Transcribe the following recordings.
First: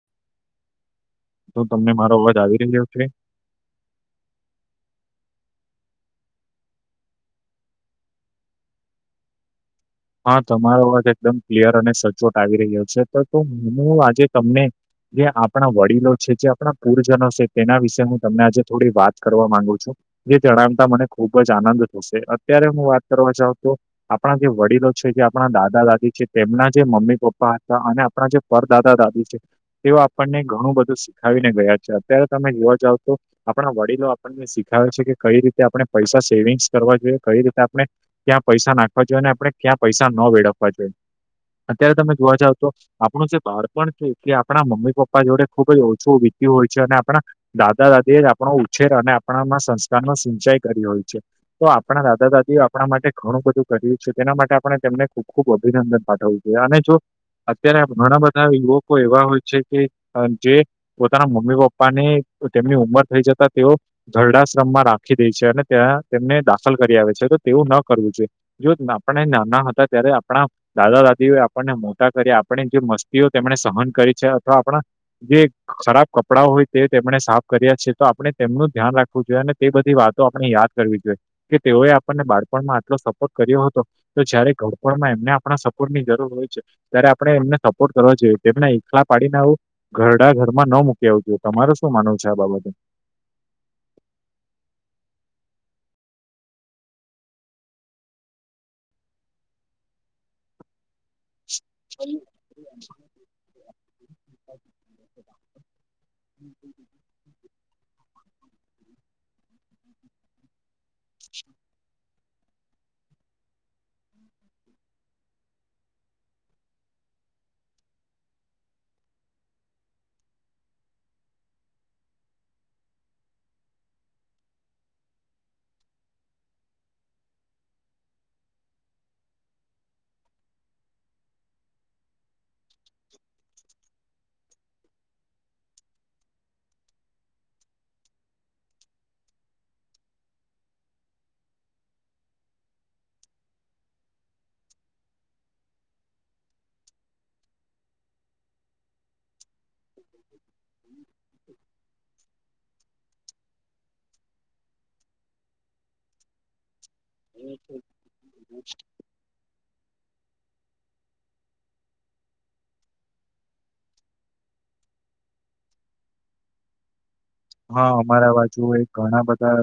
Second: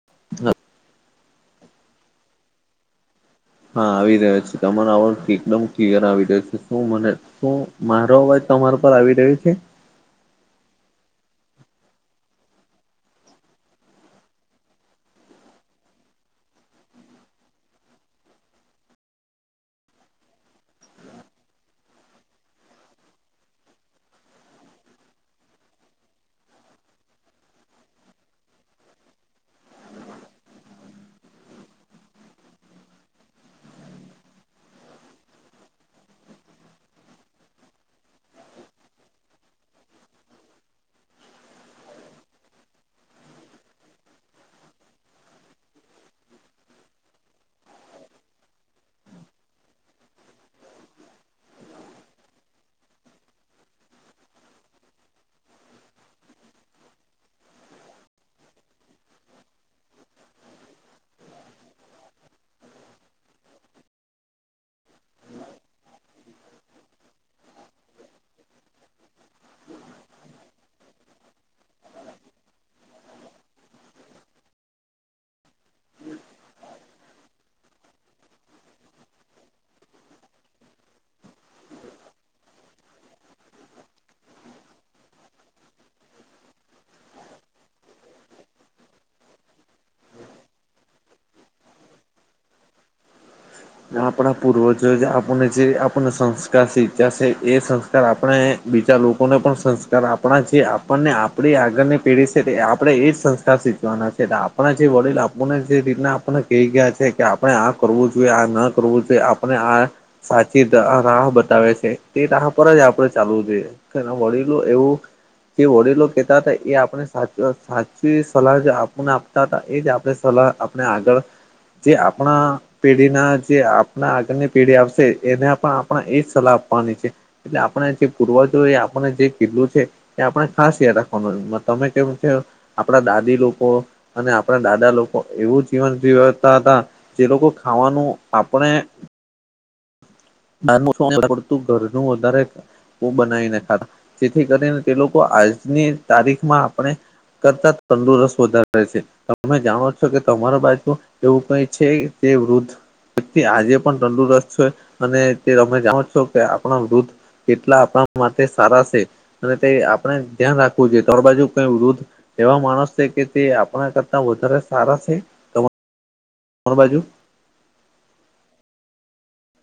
[inaudible] શું તમને મારો અવાજ આવી રહ્યો છે? હા આવી રહ્યો છે. તમારો આવજ એકદમ ક્લિયર આવી રહ્યો છે. શું મને શું મારો અવાજ તમારા પર આવી રહ્યો છે? હા તમારો વાત એકદમ ક્લિયર અને સચોટ આવી રહ્યો છે. તો ત હું આજે તમને જે આપણા વડીલો છે જે આપણા પુરજનો છે. તેના વિશે હું તમને આજે થોડી વાત કરવા માંગુ છું. જે જણાવતા મને ખુબ જ આનંદ થશે. અત્યારે હું વાત કરવા જાઉં તો આપણા જે વડીલો છે જે આપણા દાદા દાદી છે. તેમના જે મમ્મી પપ્પા હતા અને આપણા જે પરદાદા દાદી છે. તેઓ આપણને ઘણું બધું શીખાવીને ગયા છે. અત્યારે તમે જોવા જાવ તો આપણા વડીલો આપણ શીખાયે છે કે કઈ રીતે આપણે પૈસા સેવિંગ્સ કરવા જોઈએ. કઈ રીતે આપણે ક્યાં પૈસા નાખવા જોઈએ અને આપણે ક્યાં પૈસા ન વેળફવા જોઈએ. અત્યારે તમે જોવા જાવ તો આપણું જે બાળપણ છે તે આપણા મમ્મી પપ્પા જોડે ખુબ જ ઓછું વીત્યું હોય છે અને આપણા દાદા દાદી એ જ આપણો ઉછેર અને આપણામાં સંસ્કારનો સિંચાઈ કરી હોય છે. તો આપણા દાદા દાદીઓ આપણા માટે ઘણું બધું કર્યું છે. તેના માટે આપણે તેમને ખુબ ખુબ અભિનંદન પાઠવવું [inaudible] અને જો અત્યારે ઘણા બધા યુવકો એવા હોય છે કે જે પોતાના મમ્મી પપ્પા ને તેમની ઉંમર થઈ જતા તેઓ ઘરડાશ્રમમાં રાખી દે છે અને ત્યાં તેમને દાખલ કરી આવે છે તો તેવું ન કરવું જોઈએ. જો આપણે નાના હતા ત્યારે આપણા દાદા દાદીઓ આપણને મોટા કરી આપણે જે મસ્તીઓ તેમણે સહન કરી છે અથવા આપણા જે ખરાબ કપડા હોય તે તેમણે સાફ કર્યા છે. તો આપણે તેમનું ધ્યાન રાખ જોઈ અને તે બધી વાતો આપણે યાદ કરવી જોઈએ કે તેઓએ આપણને બાળપણમાં આટલો સપોર્ટ કર્યો હતો. તો જયારે ઘરપનમાં એમને આપણા સપોર્ટની જરૂર હોય છે. ત્યારે આપણે એમને સપોર્ટ કરવો જોઈએ. તેમને એકલા પાડીને આવું ઘરડા ઘર માં ન મૂકી આવું જોઈએ તમારુ શું માનવું છે આ બાબતે? આપડા પૂર્વજો જે આપણને જે આપણને સંસ્કાર શચ્યા છે એ સંસ્કાર આપણે બીજા લોકોને પણ સંસ્કાર આપણા જે આપણને આપ આપણી આગળની પીઢી છે, તે આપણે એ જ સંસ્કાર શીખવાના છે એટલે આપણા જે વડીલ આપણને જે રીતના આપને કહી ગયા છે કે આપડે આ કરવું જોએ આ ન કરવું તો આપણે આ સાચી રાહ બતાવે છે. તે રાહ પર જ આપડે ચાલવુ જોઈએ. ધણા વડીલો એવું જે વડીલો કહેતા હતા એ આપણે સાચ સાચી સલાહ જે આપના એ જ આપણે સલાહ આપણે આગળ જે આપણા પેઢીના જે આપણા આગળની પેઢી આવશે એને પણ આપણે એજ સલાહ આપવાની છે. એટલે આપણે જે પૂરવાજોએ આપણને જે કિધલુઇ છે. કે આપણે ખાસ યાદ રાખવાનું તમે કેમ કે આપડા દાદી લોકો અને આપણા દાદા લોકો એવું જીવન જીવતા હતા. જે લોકો ખાવાનું આપણે [unintelligible] ઘરનું વધારે બો બનાવીને ખાતા જેથી કરીને તે લોકો આજની તારીખમાં આપણે કરતા તંદુરસ્ત વધારે રહે છે. તમે જાણો છો કે તમારા બાજુ એવું કઈ છે જે વૃદ્ધ વ્યક્તિ આજે પણ તંદુરસ્ત છે અને તે તમે જાણો છો કે આપણા વૃદ્ધ કેટલા આપણા માટે સારા છે અને તે આપણે ધ્યાન રાખવું જોઈ તોણ બાજુ કઈ વૃદ્ધ એવા માણસ છે કે તે આપણા કરતા વધારે સારા છે કોણ બાજુ હા અમારા બાજુ ઘણા બધા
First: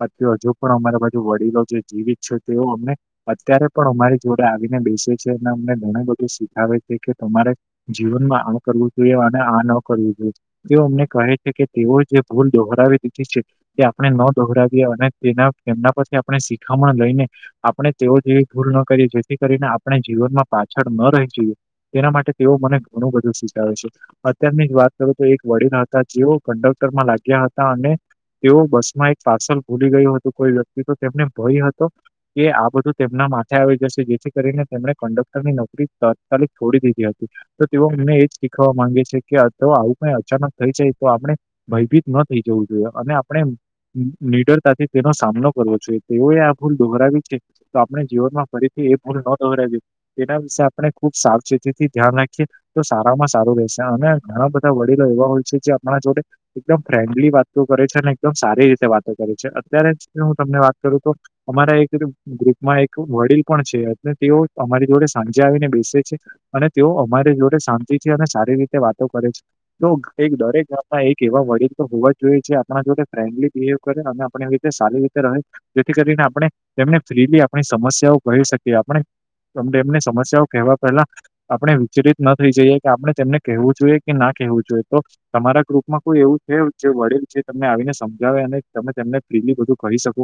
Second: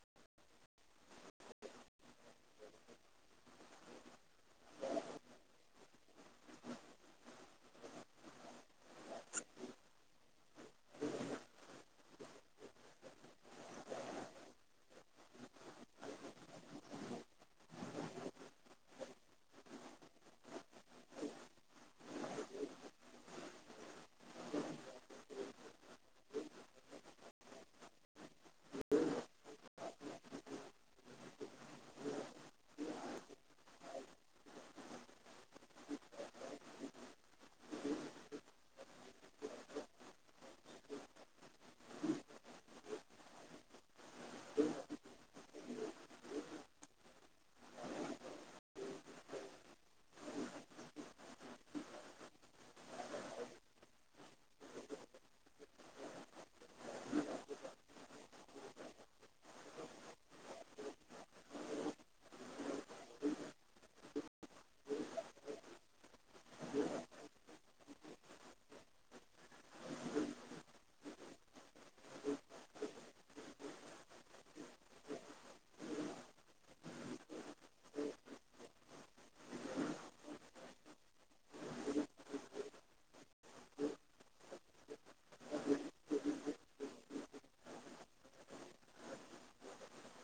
બાકી હજુ પણ અમારા બાજુ વડીલો જે જીવિત છે તેઓ અમને અત્યારે પણ અમારી જોડે આવીને બેસે છે અને અમને ઘણા બધું શીખાવે છે કે તમારે જીવનમાં આ કરવું જોઈએ અને આ ન કરવું જોઈએ તે અમને કહે છે કે એવ જે ભૂલ દોહરાવી દીધી છે તે આપણે ન દોહરાવીએ અને તેના તેમના પરથી આપણે શિખામણ લઈને આપણે તેઓ જેવી ભૂલ ન કરીએ જેથી કરીને આપણે જીવનમાં પાછળ ન રહી જઈએ તેના માટે તેઓ મને ઘણું બધું શીખવેે છે અત્યારની જ વાત કરું તો એક વડીલ હતા જેઓ ગંડોતર માં લાગ્યા હતા અને તેઓ બસ માં એક પાર્સલ ભૂલી ગયું હતું કોઈ વ્યક્તિ તો તેમને ભય હતો કે આ બધું તેમના માથે આવી જશે જેથી કરીને તેમણે કન્ડક્ટર ની નોકરી તાત્કાલિક છોડી દીધી હતી તો તેઓ મમને એજ શીખવા માંગે છે કે તો આવું કઈ અચાનક થઈ જાય તો આપણે ભયભીત ન થઈ જવું જોઈએ અને આપણે નિડરતાથી તેનો સામનો કરવો જોઈએ તેઓએ આ ભૂલ દોહરાવી છે તો આપણે જીવન માં ફરીથી એ ભૂલ ન દોરા તેના વિશે આપણે ખુબ સાવચેતીથી ધ્યાન રાખીએ તો સારામાં સારું રહેશે અને ઘણા બધા વડીલો એવા હોય છે જે આપણા જોડે એકદમ ફ્રેન્ડલી વાતો કરે છે અને એકદમ સારી રીતે વાતો કરે છે અત્યારે હું તમને વાત કરું તો અમારા એક ગ્રુપમાં એક વડીલ પણ છે અને તેઓ અમારી જોડે સાંજે આવીને બેસે છે અને તેઓ અમારી જોડે શાંતિ છે અને સારી રીતે વાતો કરે છે તો એક દરેક ગામમાં એક કેવા વડીલ તો હોવા જ જોઈએ આપણા જોડે ફ્રેન્ડલી બિવ કરે અને આપ રીતે સારી રીતે રહે જેથી કરીને આપણે એને ફ્રીલી આપણી સમસ્યાઓ કહી શકીએ આપણે તમ એમને સમસ્યાઓ કેહેવા પહેલા આપણે વિચરિત ના થઈ જઈએ કે આપણે તેમને કેવું જોઈએ કે ના કેહેવું જોઈએ તો તમારા ગ્રુપ કોઈ એવું છે જે વડીલ છે તમને આવીને સમજાવે અને તમેને ફ્રીલી બધું કહી શકો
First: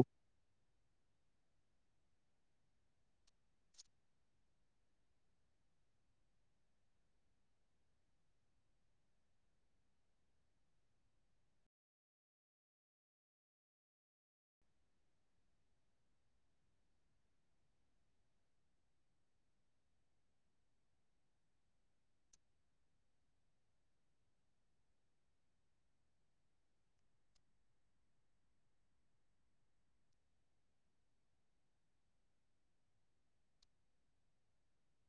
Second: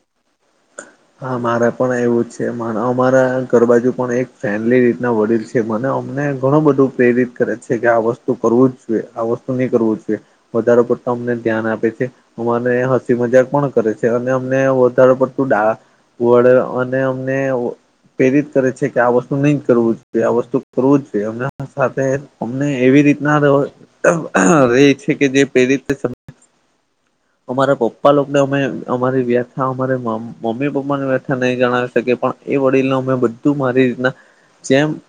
હા મારા પણ એવું જ છે અમારા ઘર બાાજુ પણ એક ફેમલી રીતના વડીલ છે મને અમને ઘણું બધું પ્રેરિત કરે છે કે આ વસ્તુ કરવું જ જોઈએ આ વસ્તુ નહી કરવું જોઈએ વધારે પડતા અમને ધ્યાન આપે છે અને હસી મજાક પણ કરે છે અને અમને વધાર પડતું વડે અને અમને પ્રેરિત કરે છે કે આ વસ્તુ નહી કરવું જોઈએ આ વસ્તુ કરવું જ જોઈએ એમ સાથે અમને એવી રીતના રે છે કે જે પ્રેરિત સમ અમારા પપ્પા લોકોને અમે અમારી વ્યાખ્યા અમા મમ્મી પપ્પા ઠા નહી જણાવી શકે પણ એ વડીલ અમે બધું મારી રીતના જેમ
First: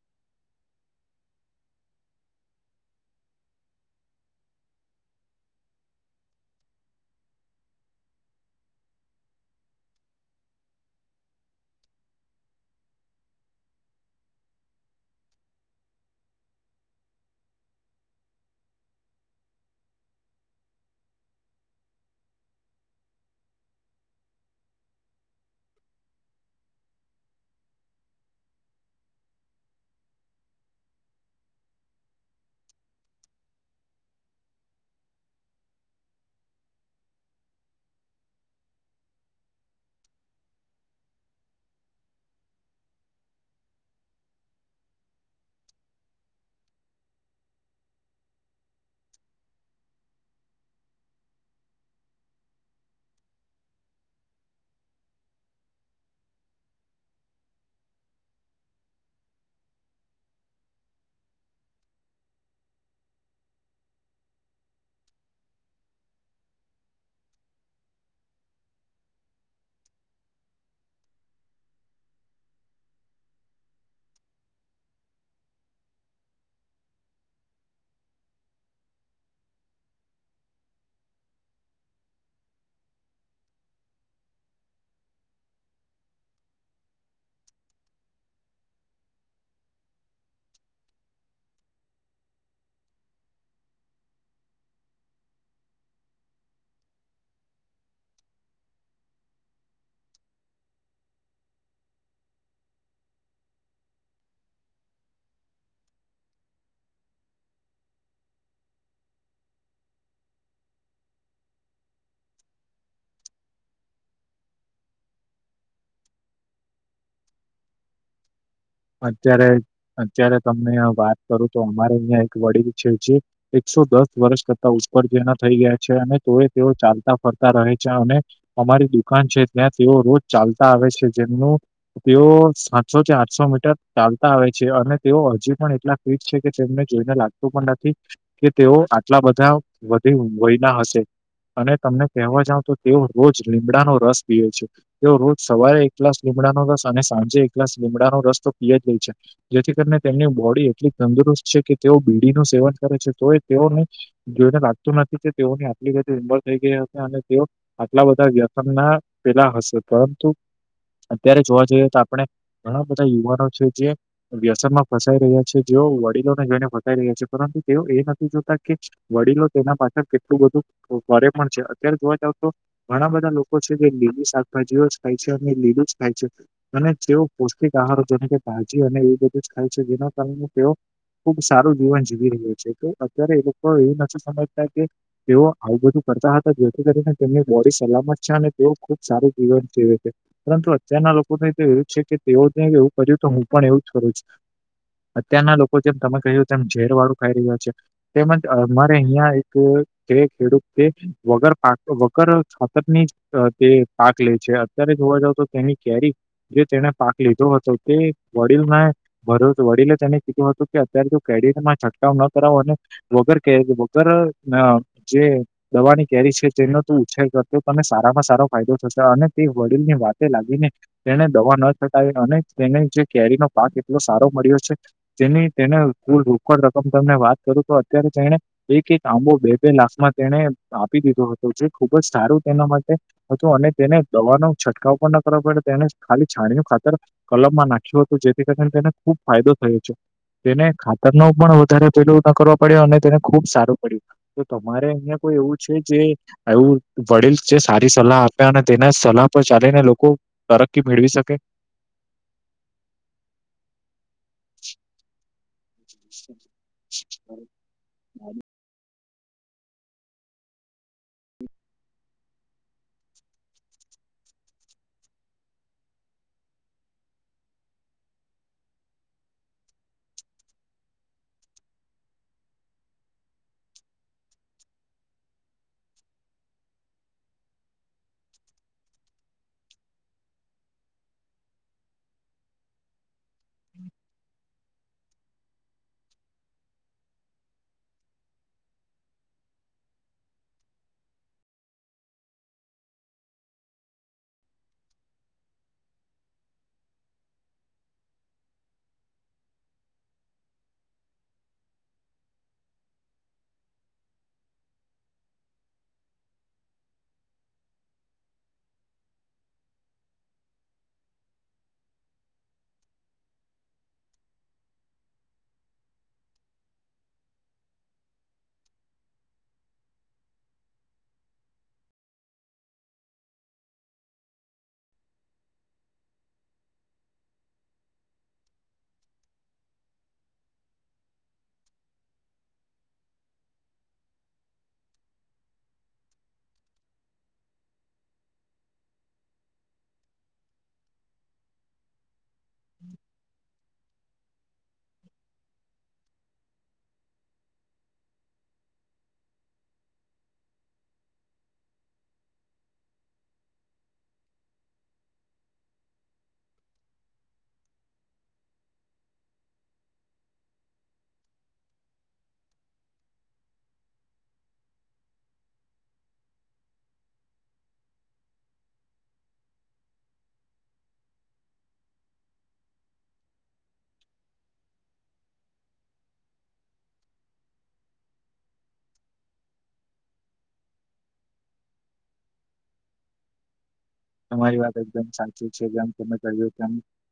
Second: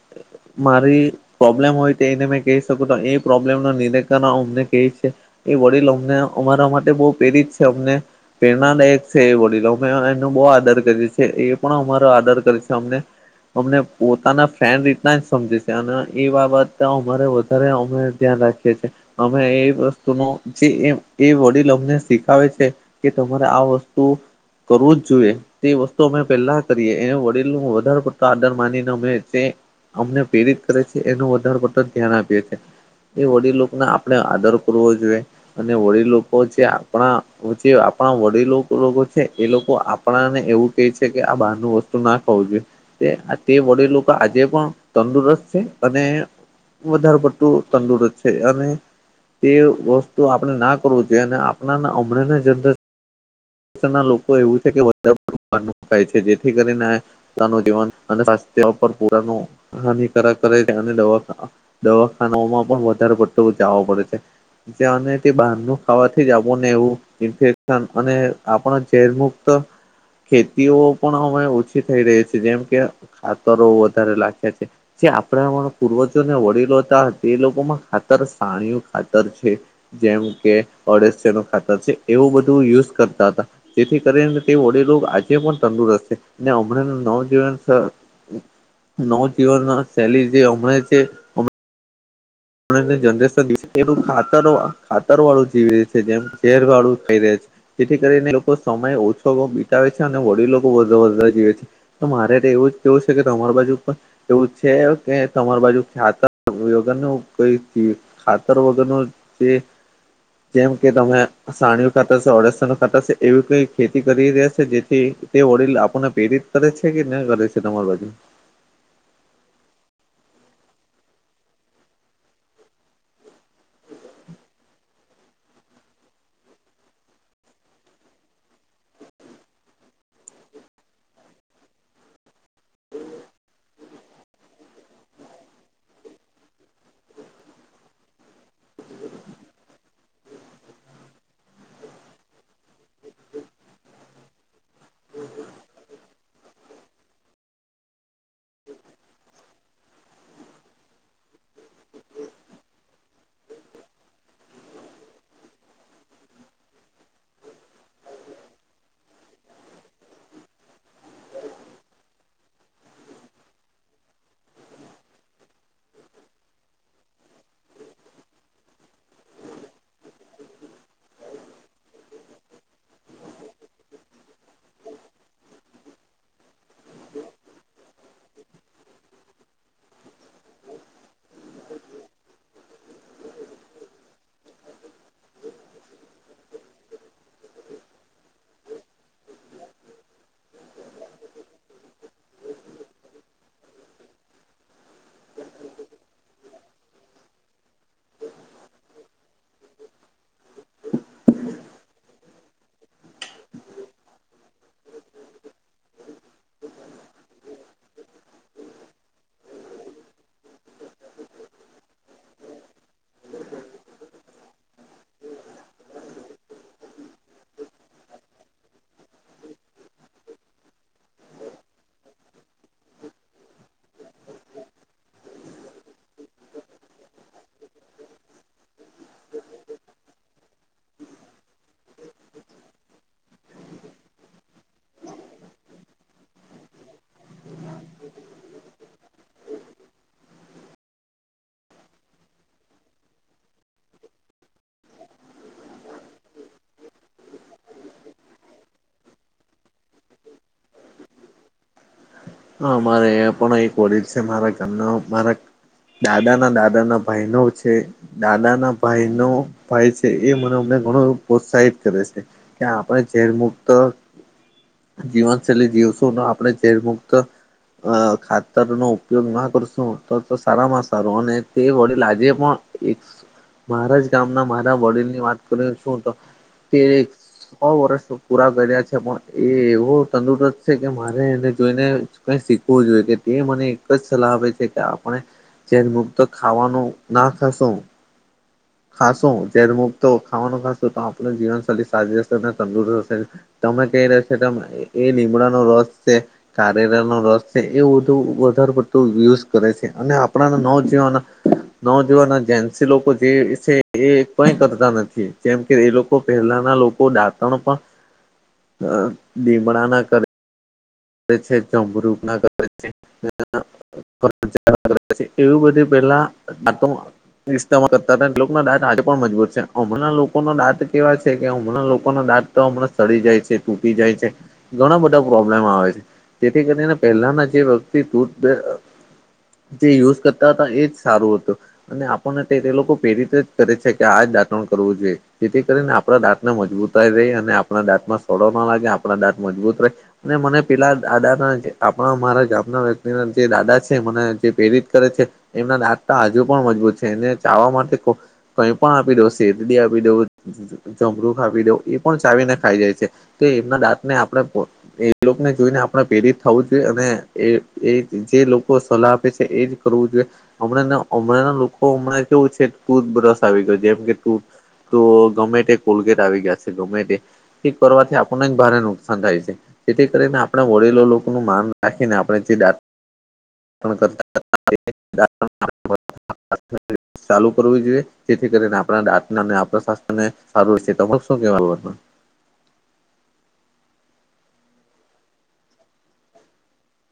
મારી પ્રોબ્લેમ હોય તો એને મેં કહી શકું તો એ પ્રોબ્લેમ ન નિરીકરણ અમને કહી છે એ વડીલ અમને અમારા માટે બહ પ્રેરિત છે અમને પેડના દ એક છેે બોલી લો મે એનું બહ ડ છે એ પણ અમારો આર્ડર કર છે અ અમને પોતાના ફ્રેન્ડ રીતના જ સમજે છે અને એ બાબતે અમારે વધારે અમે ધ્યાન રાખીએ છીએ અમે એ વસ્તુ ન જે એ વડીલ અમને શીખાવે છે કે તમારે આ વસ્તુ કરવું જ જોઈએ તે વસ્તુ પેલા કરીએ એ વડીલ ન વધારે પડતો આદર માનીને મે અમને પ્રેરિત કરે છે એનું વધારે પડતા ધ્યાન આપી છે એ વડીલોને આપણે આદર કરવો જોઈએ અને વડીલલો જે આપણા જે આપણા વડીલો લોકો છે એ લોકો આપણાને એવું કે છે કે આ બહારનુંું વસ્તુ ના ખાવું જોઈએ તે વડે લોકો આજે પણ તંદુરસ્ત છે અને વધારે પડતું તંદુરત છે અને તે વસ્તુ આપણે ના કરવું જોઈએ અને આપણા હમણા જંદર લોકો એવું છે કેકાય છે જેથી કરીને તાનું જીવન અને સ્વાસ્થ્ય પર પુરાનું હાનિકારક કરે છે દવા દવાખાનાઓમાં પણ વધારે પટતોું જવાો પડે છે. ત તે બહારનું ખાવાથી જ આવો ને એવું ઇન્ફેક્શન અને આપણા ઝેર મુુક્ત ખેતીઓ પણ અમે ઓછી થઈ રહી છીએ જેમ કે ખાતરો વધારે લખ્યા છે. જે આપણા પૂર્વજોને વડીલો હતા તે લોકોમાં ખાતર સાણીઓ ખાતર છે. જેમ કે ઓડશ ન ખાતર છે એવું બધું યુઝ કર હતા જેથી કરીને તે વડેલો આજે પણ તંદુરસ્ત છે. ને હમણાં નવજીવન નવ જવન શૈલી જે હમણાં જરેશન એલું ખાતર ખાતર વાળું જીવી ર છે જેમ ઝેર વાળું કઈ ર છે. જેથી કરીને લોકો સમય ઓછો બિતાવે છે અને વડીલો વધ વધ જીવે છે. તો મારે એવું જ કેવું છે કે તમાર બાજુ પણ એવું છે કે તમાર બાજુ ખ્યાત વગરનું કઈ ખાતર વગરનું જે જેમ કે તમે સાણીું ખાતા છે અડસા ન ખાતા છે એવી કઈ ખેતી કરી રહ્યા છે જેથી તે વડીલ આપણને પ્રેરિત કરે છે કે ન કરે છે તમારી બાજુ અત્યારે અત્યારે તમને વાત કરું તો અમારે અહં એક વડીલ છે જ એકસો દસ વર્ષ કરતા ઉપર જેના થઈ ગયા છે અને તોય તેઓ ચાલતા ફરતા રહે છે અને અમારી દુકાન છે ત્યાં તેઓ રોજ ચાલતા આવે છે જેમનું તેઓ સાતસો છે આઠસો ચાલતા આવે છે અને તેઓ હજી પણ એટલા ફટ છે કે તેમને જોઈને લાગતું પણ નથી. કે તેઓ આટલા બધા વધી વયના હશે. અને તમને કહેવા જાવ તો તેઓ રોજ લીમડાનો રસ પીવે છે. તેઓ રોજ સવારે એકલાસ લીમડાનો રસ અને સાંજે એકલાસ લીમડાનો રસ તો પીય જ ગઈ છે. જેથી કરીને તેમની બોડી એટલી તંદુરસ્ત છે કે તેઓ બીડીનું સેવન કરે છે તો એ તેઓને જોઈને લાગતું નથી કે તેઓની એલીિક થઈ ગયા હતી અને તેઓ. આટલા બધા વ્યાખનના પેલા હશે પરંતુ અત્યારે જોવા જઈએ તો આપણે ઘણા બધા યુવાનો છે જે વ્યસન માં ફસાઈ રહ્યા છે જેઓ વડીલોને જઈને ફસાઈ રહ્યા છે પરંતુ તેઓ એ નથી જોતા કે વડીલો તેના પાછળ કેટલું બધું ઘરે પણ છે અત્યારે જોવા જાવ તો. ઘણા બધા લોકો છે જે લીલી શાકભાજીઓ જ ખાય છે અને લીલું જ ખાય છે. અને તેઓ પૌષ્ટિક આહારો જેને કે તાજી અને એ બધું જ ખાય છે જેના કારણે તેઓ ખુબ સારું જીવન જીવી રહ્યું છે કે અત્યારે એ લોકો એવું નથી સમજતા કે તેઓ આવું બધું કરતા હતા જેથી કરીને તેમની બોડી સલામત છે અને તેઓ ખુબ સારું જીવન જીવે છે. પરંતુ અત્યારના લોકોને તો એવું છે કે તેઓને એવું કર્યું તો હું પણ એવું જ કરું છ. અત્યારના લોકો જેમ તમે કહ્યું તેમમ ઝેર વાળું ખાઈ રહ્યું છે. તેમજ અમારે અહિયાં એક તે ખેડૂત તે વગર પા વગર ખાતરની તે પાક લે છે અત્યારે જોવા જાવ તો તેની કેરી જે તેને પાક લીધો હતો તે વડીલને ભરૂચ વડીલે તેને કીધું હતું કે અત્યારે જો ક્રેડિટમાં છંટકાવ ન કરાવોને વગર કે વગર જે દવાની કેરી છે જેનો ત ઉછર કરતો તને સારામાં સારો ફાયદો થશે અને તે વડીલની વાતે લાગીને તેને દવા ન છટાવી અને તેને જે કેરીનો પાક એટલો સારો મળ્યો છે. જેની તેનેૂ રોકડ રકમ તમને વાત કરું તો અત્યારે જેને એક એક આંબો બે બે લાખમાં તેને આપી દીધો હતો જે ખુબ જ સારું તેના માટે હતું અને તેને દવાનો છંટકાવ પણ ના કરવા પડે તેને ખાલી છાણીઓ ખાતર કલમમાં નાખી હતો જેથી કારણે તે ખૂબ ફાયદો થયો છે તેને ખાતર ન પણ વધારે પેલું ન કરવા પડ્યો અને તેને ખુબ સારું પડ્યું તો તમારે અહિયાં કોઈ એવું છે જે એવુ વડીલ જે સારી સલાહ આપ્યા અને તેના સલાહ પર ચાલીને લોકો તરક્કી મેળવી શકે હા મારે એ પણ અ વડીલ છે મારા ઘરના મારા દાદા ના દાદા ના ભાઈનો છે દાદા ના ભાઈ નો ભાઈ છે એ મને અમને ઘણો પ્રોત્સાહિત કરે છે કે આપણે ઝેર મુુક્ત જીવનશૈલી જીવશું ન આપણે ઝેર મુક્ત ક ક અ ખાતરનો ઉપયોગ ના કરશું તો તો સારામાં સારો અને તે વડીલ આજે પણ મારા જ ગામના મારા બોડની વાત કરી શું તો સો વર્ષ પૂરા કર્યા છે પણ એ એવો તંદુરસ્ત છે કે મારે એને જોઈને કઈ શીખવું જોઈએ કે તે મને એક જ સલાહ આપે છે કે આ અને [unintelligible] મુક્તો ખાવાનું ના ખાશો ખાશું જેર મુક્તો ખાવાનું ખાશું તો આપણ જીવનશૈલી સાારી રહેશે ને તંદુરત રહેશે તમે કઈ રશે એ લીમડાનો રસ છે નિમડા નો રસ છે એ વધારે પડતુ યુઝ કરે છે અને આપણા નવ જવાના નવજવાન ના જેન્સી લોકો જે છે એ કઈ કરતા નથી જેમ કે એ લોકો પહેલાના લોકો તો દાતણ પણ [inaudible] હ લીમડા ના કર કરે છે જમરૂખ ના કરે છે એવી બધી પેલા તો રસ્તા કરતા હતા લોકોના દાંત આજે પણ મજબૂત છે હમણાં લોકોનો દાંત કેવા છે કે અમણાં લોકોનો દાંત હમણાં સડી જાય છે તૂટી જાય છે ઘણા બધા પ્રોબ્લેમ આવે છે તેથી કરીને પહેલાના જે વ્યક્તિ તુ જે યુઝ કરતા હતા એજ સારું હતું અને આપણ એ લોકો પ્રેરિત જ કરે છે કે આ જ દાંતણ કરવું જોઈએ જેથી કરીને આપણા દાંતને મજબૂતાઈ રહી અને આપણા દાંતમાં સડો ના લાગે આપણા દાંત મજબૂત રહે અને મને પેલા દાદા ના આપણા મારા ગામના વ્યક્તિના જે દાદા છે મને જે પ્રેરિત કરે છે એમના દાતા હજુ પણ મજબૂત છે એને ચાવા માટે કઈ પણ આપી દો શેરડી આપી દો જમરુખ ખાપી દવ એ પણ ચાવીને ખાઈ જાય છે તો એમના દાંતને આપડણે એ લોગ ને જોઈને આપણે પ્રેરિત થવું જોઈએ અને એ એ જે લોકો સલાહ આપે છે એજ કરવું જોઈએ હમણાં હમણાંના લોકો હમણાં કેવું છે ટૂધ બ્રશ આવી ગયો જેમ કે ટૂધ તો ગમે તે કોલગેટ આવી ગયા છે ગમે તે કરવાથી આપણને ભારે નુકસાન થાય છે જેથી કરીને આપણે વરેેલો લોકોનું માન રાખીને આપણે જે દા ચાલુ કરવુ જોઈએ જેથી કરીને આપણા દાંત ને અને આપણા સ્વસ્થ ને સારું રે છે તમારે શુ કેવું તમારી વાત એકદમ સાચી છે જેમ તમે કર્યું તેમ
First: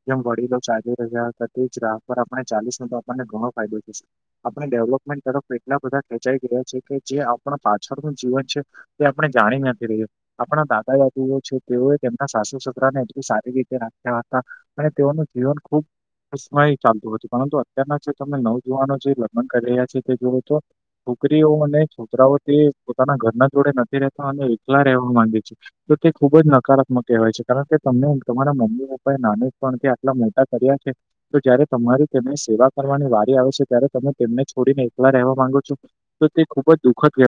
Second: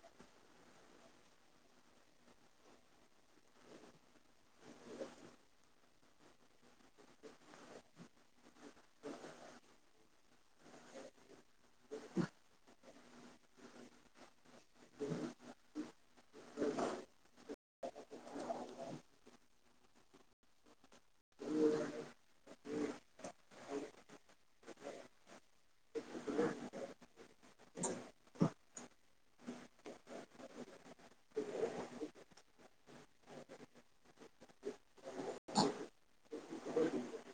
જેમ વડીલો ચા રહ્યા હતા તે જ રાહ પર આપણે ચાશું તો આપણને ઘણો ફાયદો થશે આપણે ડેવલપમેન્ટ તરફ એટલા બધા ખેંચાઈ ગયા છે કે જે આપણા પાછળનું જીવન છે તે આપણે જાણી નથી રહ્યું આપણા દાદા દાદીઓ છે તેઓએ તેમના સાસુ સસરાને એટલી સારી રીતે રાખ્યા હતા અને તેઓનું જીવન ખૂબ ય ચાલતું હતું પરંતુ અત્યારના જે તમે નવ જુવાનો જે લગ્ન કરી રહ્યા છે તે જુઓ તો છોકરીઓ અને છોકરાઓ તે પોતાના ઘરના જોડે નથી રહેતા અને એકલા રહેવા માંગે છે તો તે ખૂબ જ ન હકારાત્મક કહેવાય છે કારણ કે તમને તમારા મમ્મી પપ્પા એ નાને પણથી આટલા મદા કર્યા છે તો જયારે તમારી તેમની સેવા કરવાની વારી આવેશે, ત્યારે તમે તેમને છોડીને એકલા રહેવા માંગો છો. તો તે ખૂબ જ દુઃખદ.